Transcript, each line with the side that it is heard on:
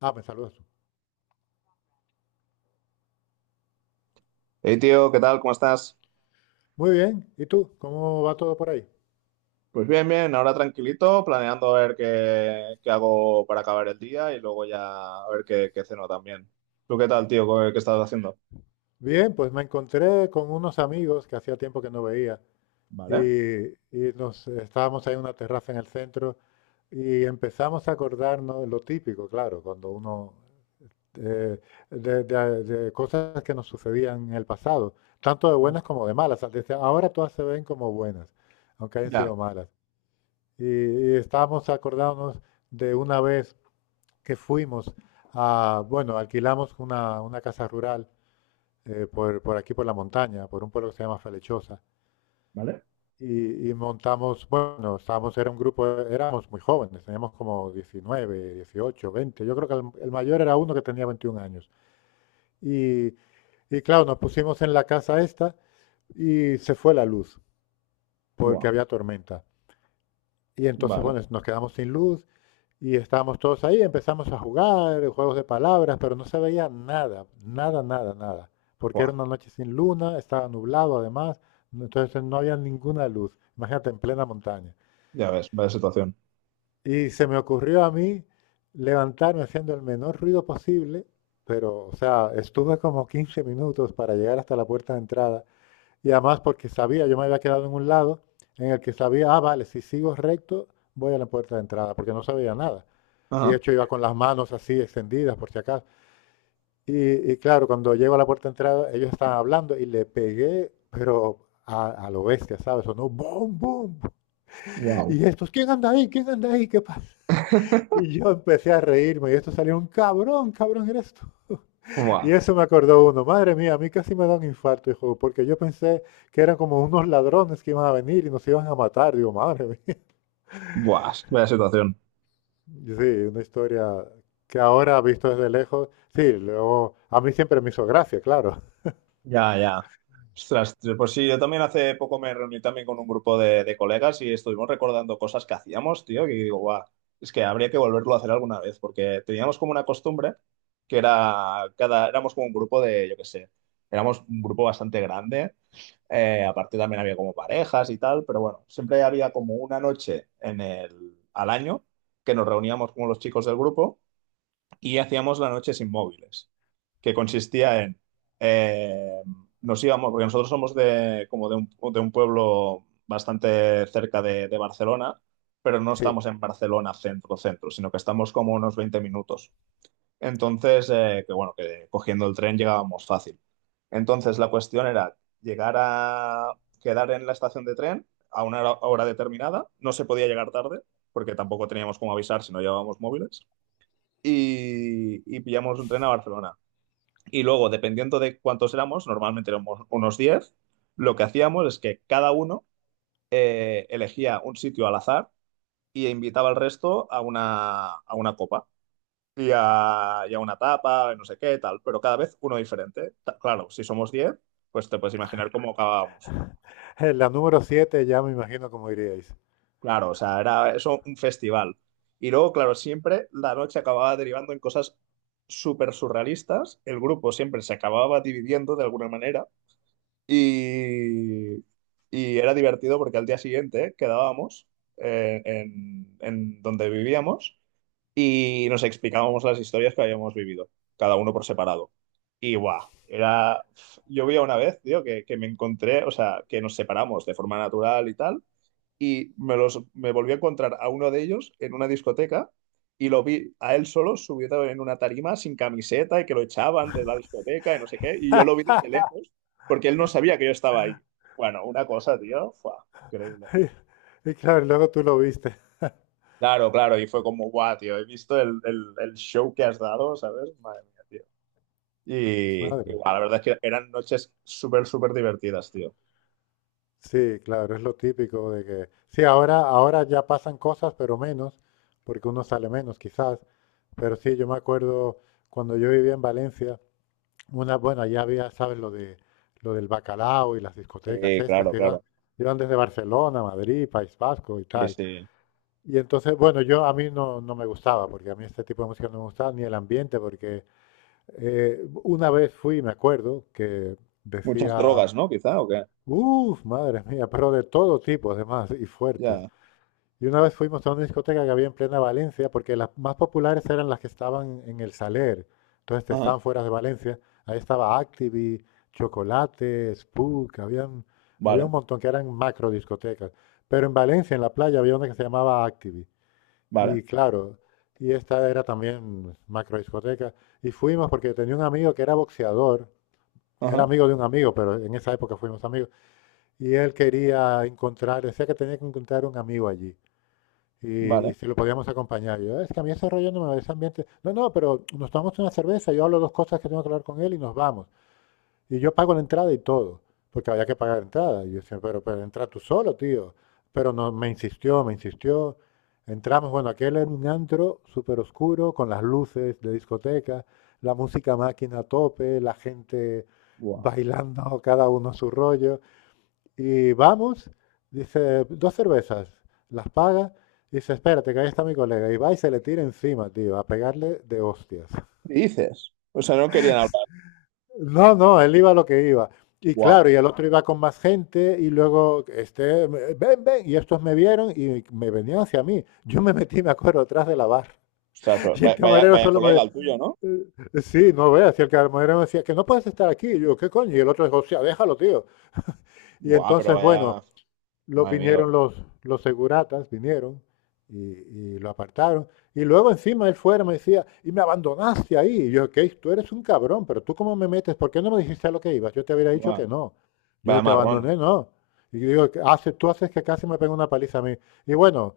left: Ah, me saludas tú.
right: Hey tío, ¿qué tal? ¿Cómo estás?
left: Muy bien. ¿Y tú? ¿Cómo va todo por ahí?
right: Pues bien, bien, ahora tranquilito, planeando a ver qué hago para acabar el día y luego ya a ver qué ceno también. ¿Tú qué tal, tío? ¿Qué estás haciendo?
left: Bien, pues me encontré con unos amigos que hacía tiempo que no veía
right: ¿Vale?
left: y nos estábamos ahí en una terraza en el centro y empezamos a acordarnos de lo típico, claro, cuando uno eh, de cosas que nos sucedían en el pasado, tanto de buenas como de malas. Desde ahora todas se ven como buenas, aunque hayan
right: Ya.
left: sido malas. Y estábamos acordándonos de una vez que fuimos a, bueno, alquilamos una casa rural por aquí, por la montaña, por un pueblo que se llama Falechosa.
right: ¿Vale?
left: Y montamos, bueno, estábamos, era un grupo, éramos muy jóvenes, teníamos como 19, 18, 20. Yo creo que el mayor era uno que tenía 21 años. Y, y claro, nos pusimos en la casa esta y se fue la luz porque
right: Buah.
left: había tormenta. Y entonces,
right: Vale.
left: bueno, nos quedamos sin luz. Y estábamos todos ahí, empezamos a jugar, juegos de palabras, pero no se veía nada, nada, nada, nada. Porque era
right: Buah.
left: una noche sin luna, estaba nublado además, entonces no había ninguna luz. Imagínate, en plena montaña.
right: Ya ves, vaya situación.
left: Y se me ocurrió a mí levantarme haciendo el menor ruido posible, pero, o sea, estuve como 15 minutos para llegar hasta la puerta de entrada y además porque sabía, yo me había quedado en un lado en el que sabía, ah, vale, si sigo recto, voy a la puerta de entrada, porque no sabía nada. Y de
right: Ajá.
left: hecho iba con las manos así extendidas, por si acaso. Y claro, cuando llego a la puerta de entrada, ellos estaban hablando y le pegué, pero a lo bestia, ¿sabes? Sonó boom, boom.
right: Wow.
left: Y estos, ¿quién anda ahí? ¿Quién anda ahí? ¿Qué pasa? Y yo empecé a reírme y esto salió un cabrón, cabrón eres tú. Y
right: Buah.
left: eso me acordó uno. Madre mía, a mí casi me da un infarto, hijo, porque yo pensé que eran como unos ladrones que iban a venir y nos iban a matar. Digo, madre mía.
right: Buah, vaya situación.
left: Y sí, una historia que ahora, visto desde lejos, sí, luego, a mí siempre me hizo gracia, claro.
right: Ya, ya. Ostras, pues sí, yo también hace poco me reuní también con un grupo de colegas y estuvimos recordando cosas que hacíamos, tío, que digo, guau, es que habría que volverlo a hacer alguna vez, porque teníamos como una costumbre que era, cada, éramos como un grupo de, yo qué sé, éramos un grupo bastante grande, aparte también había como parejas y tal, pero bueno, siempre había como una noche en el, al año que nos reuníamos como los chicos del grupo y hacíamos la noche sin móviles, que consistía en, eh, nos íbamos, porque nosotros somos de, como de un pueblo bastante cerca de Barcelona, pero no
left: Sí.
right: estamos en Barcelona centro, centro, sino que estamos como unos 20 minutos. Entonces, que bueno, que cogiendo el tren llegábamos fácil. Entonces, la cuestión era llegar a quedar en la estación de tren a una hora determinada, no se podía llegar tarde, porque tampoco teníamos cómo avisar si no llevábamos móviles y pillamos un tren a Barcelona. Y luego, dependiendo de cuántos éramos, normalmente éramos unos diez, lo que hacíamos es que cada uno, elegía un sitio al azar y invitaba al resto a una copa y a una tapa, no sé qué, tal, pero cada vez uno diferente. Ta- Claro, si somos 10 pues te puedes imaginar cómo acabábamos.
left: En la número 7 ya me imagino cómo iríais.
right: Claro, o sea, era eso un festival. Y luego, claro, siempre la noche acababa derivando en cosas súper surrealistas. El grupo siempre se acababa dividiendo de alguna manera. Y, y era divertido porque al día siguiente quedábamos, en donde vivíamos y nos explicábamos las historias que habíamos vivido, cada uno por separado. Y guau, era. Yo vi una vez, tío, que me encontré, o sea, que nos separamos de forma natural y tal y me, los, me volví a encontrar a uno de ellos en una discoteca y lo vi a él solo subido en una tarima sin camiseta y que lo echaban de la discoteca y no sé qué. Y yo lo vi desde lejos porque él no sabía que yo estaba ahí. Bueno, una cosa, tío, fue increíble.
left: Y claro, luego tú lo viste.
right: Claro, claro, y fue como, guau, tío, he visto el show que has dado, ¿sabes? Madre mía, tío. Y,
left: Madre.
right: guau, la verdad es que eran noches súper, súper divertidas, tío.
left: Sí, claro, es lo típico de que, sí, ahora, ya pasan cosas, pero menos, porque uno sale menos quizás, pero sí, yo me acuerdo cuando yo vivía en Valencia, una, bueno, ya había, ¿sabes? Lo del bacalao y las discotecas
right: Sí,
left: estas
right: claro,
left: que iban,
right: claro.
left: iban desde Barcelona, Madrid, País Vasco y
right: Sí,
left: tal.
right: sí.
left: Y entonces, bueno, yo a mí no, no me gustaba, porque a mí este tipo de música no me gustaba, ni el ambiente, porque una vez fui, me acuerdo, que
right: Muchas
left: decía.
right: drogas, ¿no? Quizá, ¿o qué?
left: Uf, madre mía, pero de todo tipo además y fuertes.
right: Ya.
left: Y una vez fuimos a una discoteca que había en plena Valencia, porque las más populares eran las que estaban en el Saler, entonces te
right: Ajá.
left: estaban fuera de Valencia. Ahí estaba Activi, Chocolate, Spook, había un
right: Vale,
left: montón que eran macro discotecas. Pero en Valencia, en la playa, había una que se llamaba Activi.
right: vale.
left: Y claro, y esta era también macro discoteca. Y fuimos porque tenía un amigo que era boxeador, era
right: Ajá,
left: amigo de un amigo, pero en esa época fuimos amigos. Y él quería encontrar, decía que tenía que encontrar un amigo allí. Y,
right: vale.
left: y si lo podíamos acompañar. Yo, es que a mí ese rollo no me va, ese ambiente. No, no, pero nos tomamos una cerveza, yo hablo dos cosas que tengo que hablar con él y nos vamos. Y yo pago la entrada y todo, porque había que pagar entrada. Y yo decía, pero entra tú solo, tío. Pero no, me insistió, me insistió. Entramos, bueno, aquel era un antro súper oscuro, con las luces de discoteca, la música máquina a tope, la gente
right: Guau.
left: bailando, cada uno a su rollo. Y vamos, dice, dos cervezas, las paga, y dice, espérate, que ahí está mi colega. Y va y se le tira encima, tío, a pegarle de hostias.
right: ¿Qué dices? O sea, no querían hablar.
left: No, no, él iba a lo que iba. Y
right: Guau.
left: claro, y el otro iba con más gente, y luego, este, ven, ven, y estos me vieron y me venían hacia mí. Yo me metí, me acuerdo, atrás de la barra.
right: Ostras, pero
left: Y el
right: va- vaya,
left: camarero
right: vaya
left: solo me,
right: colega el tuyo, ¿no?
left: eh, sí, no veas, y el camarero me decía que no puedes estar aquí. Y yo, ¿qué coño? Y el otro dijo: "Hostia, déjalo, tío". Y
right: Guau, pero
left: entonces,
right: vaya.
left: bueno, los
right: Madre mía,
left: vinieron los seguratas, vinieron y lo apartaron. Y luego encima él fuera me decía, y me abandonaste ahí. Y yo, Keith, tú eres un cabrón, pero tú cómo me metes, ¿por qué no me dijiste a lo que ibas? Yo te hubiera dicho
right: guau.
left: que no. Yo
right: Vaya
left: te
right: marrón.
left: abandoné, no. Y digo, hace, tú haces que casi me pega una paliza a mí. Y bueno,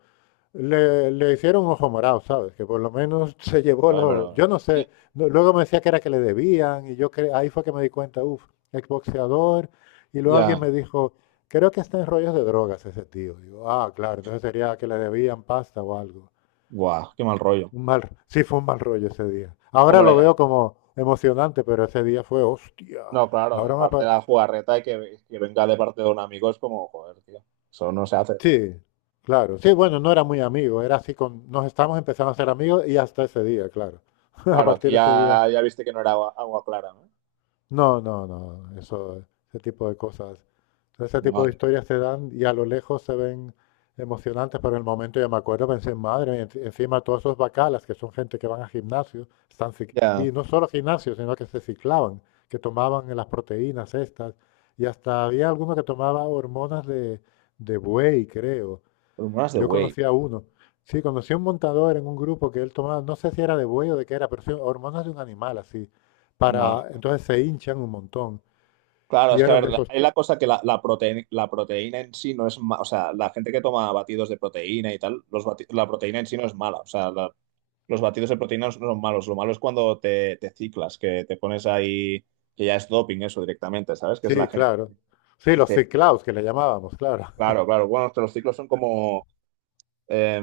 left: le hicieron ojo morado, ¿sabes? Que por lo menos se llevó
right: Joder,
left: los...
right: pero.
left: Yo no
right: Sí.
left: sé, luego me decía que era que le debían y ahí fue que me di cuenta, uff, exboxeador. Y luego alguien
right: Ya.
left: me dijo, creo que está en rollos de drogas ese tío. Digo, ah, claro, entonces sería que le debían pasta o algo.
right: Guau, qué mal rollo.
left: Un mal, sí, fue un mal rollo ese día. Ahora lo
right: Hombre,
left: veo como emocionante, pero ese día fue, hostia,
right: no, claro,
left: ahora me...
right: aparte de
left: apar-
right: la jugarreta y que venga de parte de un amigo es como, joder, tío. Eso no se hace.
left: Sí, claro. Sí, bueno, no era muy amigo, era así con... Nos estábamos empezando a ser amigos y hasta ese día, claro. A
right: Claro, aquí
left: partir de ese día.
right: ya, ya viste que no era agua, agua clara, ¿no?
left: No, no, no, eso, ese tipo de cosas. Entonces, ese tipo de
right: Madre.
left: historias se dan y a lo lejos se ven emocionantes, pero en el momento ya me acuerdo, pensé, madre mía, encima todos esos bacalas, que son gente que van a gimnasios, están cic-
right: Ya.
left: y no solo gimnasios, sino que se ciclaban, que tomaban las proteínas estas, y hasta había alguno que tomaba hormonas de, buey, creo,
right: Hormonas de
left: yo
right: güey,
left: conocí a uno. Sí, conocí a un montador en un grupo que él tomaba, no sé si era de buey o de qué era, pero sí, hormonas de un animal así.
right: guau.
left: Para, entonces se hinchan un montón.
right: Claro,
left: Y
right: es que a
left: eran
right: ver,
left: de
right: la-
left: esos,
right: es la cosa que la, prote- la proteína en sí no es mala, o sea, la gente que toma batidos de proteína y tal, los bati- la proteína en sí no es mala, o sea, la- los batidos de proteína no son malos, lo malo es cuando te ciclas, que te pones ahí, que ya es doping eso directamente, ¿sabes? Que es la
left: sí,
right: gente
left: claro. Sí,
right: que
left: los
right: se...
left: ciclaos que le llamábamos, claro.
right: Claro, claro, bueno, es que los ciclos eh,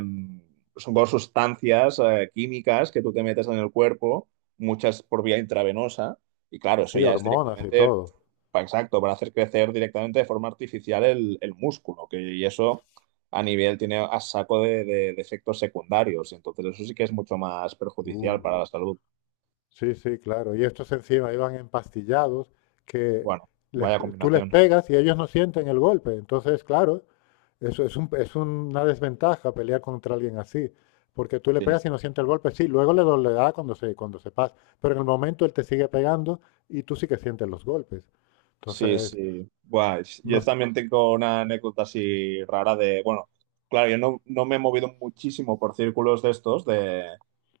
right: son como sustancias químicas que tú te metes en el cuerpo, muchas por vía intravenosa, y claro, eso
left: Sí,
right: ya es
left: hormonas y
right: directamente,
left: todo.
right: pa- exacto, para hacer crecer directamente de forma artificial el músculo, que, y eso a nivel tiene a saco de efectos secundarios, entonces eso sí que es mucho más perjudicial para
left: Uf.
right: la salud.
left: Sí, sí, claro. Y estos encima iban empastillados, que
right: Bueno, vaya
left: tú les
right: combinación.
left: pegas y ellos no sienten el golpe. Entonces, claro, eso es es una desventaja pelear contra alguien así, porque tú le
right: Sí,
left: pegas y no siente el golpe. Sí, luego le dolerá cuando cuando se pasa, pero en el momento él te sigue pegando y tú sí que sientes los golpes.
right: sí,
left: Entonces,
right: sí. Guay.
left: no,
right: Yo también tengo una anécdota así rara de, bueno, claro, yo no, no me he movido muchísimo por círculos de estos, de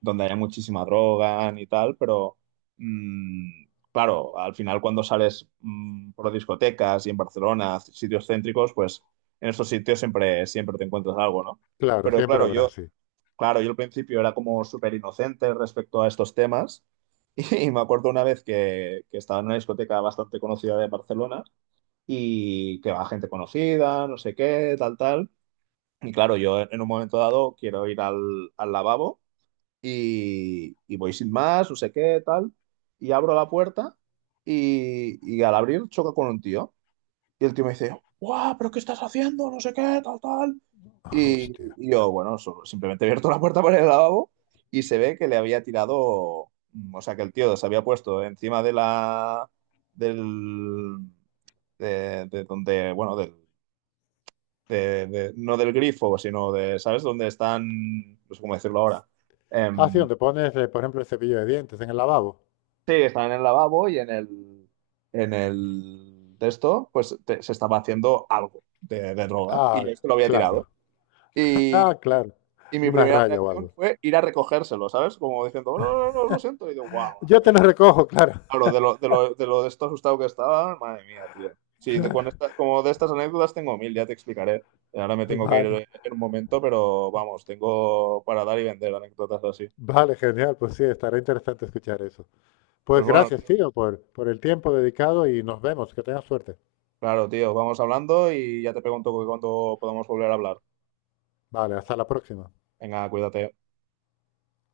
right: donde haya muchísima droga y tal, pero mm, claro, al final cuando sales por discotecas y en Barcelona, sitios céntricos, pues en estos sitios siempre, siempre te encuentras algo, ¿no?
left: claro,
right: Pero
left: siempre
right: claro,
left: habrá
right: yo,
left: así.
right: claro, yo al principio era como súper inocente respecto a estos temas. Y me acuerdo una vez que estaba en una discoteca bastante conocida de Barcelona y que va gente conocida, no sé qué, tal, tal. Y claro, yo en un momento dado quiero ir al, al lavabo y voy sin más, no sé qué, tal. Y abro la puerta y al abrir choca con un tío. Y el tío me dice, ¡guau! ¿Pero qué estás haciendo? No sé qué, tal, tal.
left: Hostia.
right: Y yo, bueno, solo- simplemente he abierto la puerta para el lavabo y se ve que le había tirado, o sea, que el tío se había puesto encima de la, del, de donde, bueno, del, de- no del grifo, sino de, ¿sabes? Donde están, no sé cómo decirlo ahora.
left: Ah, sí,
right: Em,
left: donde pones, por ejemplo, el cepillo de dientes en el lavabo.
right: sí, están en el lavabo y en el de esto, pues te- se estaba haciendo algo de droga
left: Ah,
right: y este lo había tirado.
left: claro.
right: Y,
left: Ah,
right: y-
left: claro.
right: y mi
left: Una
right: primera
left: raya o
right: reacción
left: algo.
right: fue ir a recogérselo, ¿sabes? Como diciendo, no, no, no, no, lo siento. Y digo, guau.
left: Yo te lo recojo, claro.
right: Claro, de lo, de lo, de lo de esto asustado que estaba, madre mía, tío. Sí, de, con esta- como de estas anécdotas tengo mil, ya te explicaré. Ahora me tengo que ir
left: Vale,
right: en un momento, pero vamos, tengo para dar y vender anécdotas así.
left: vale, genial. Pues sí, estará interesante escuchar eso.
right: Pues
left: Pues
right: bueno,
left: gracias,
right: tío.
left: tío, por el tiempo dedicado y nos vemos. Que tengas suerte.
right: Claro, tío, vamos hablando y ya te pregunto cuándo podamos volver a hablar.
left: Vale, hasta la próxima.
right: Venga, cuídate.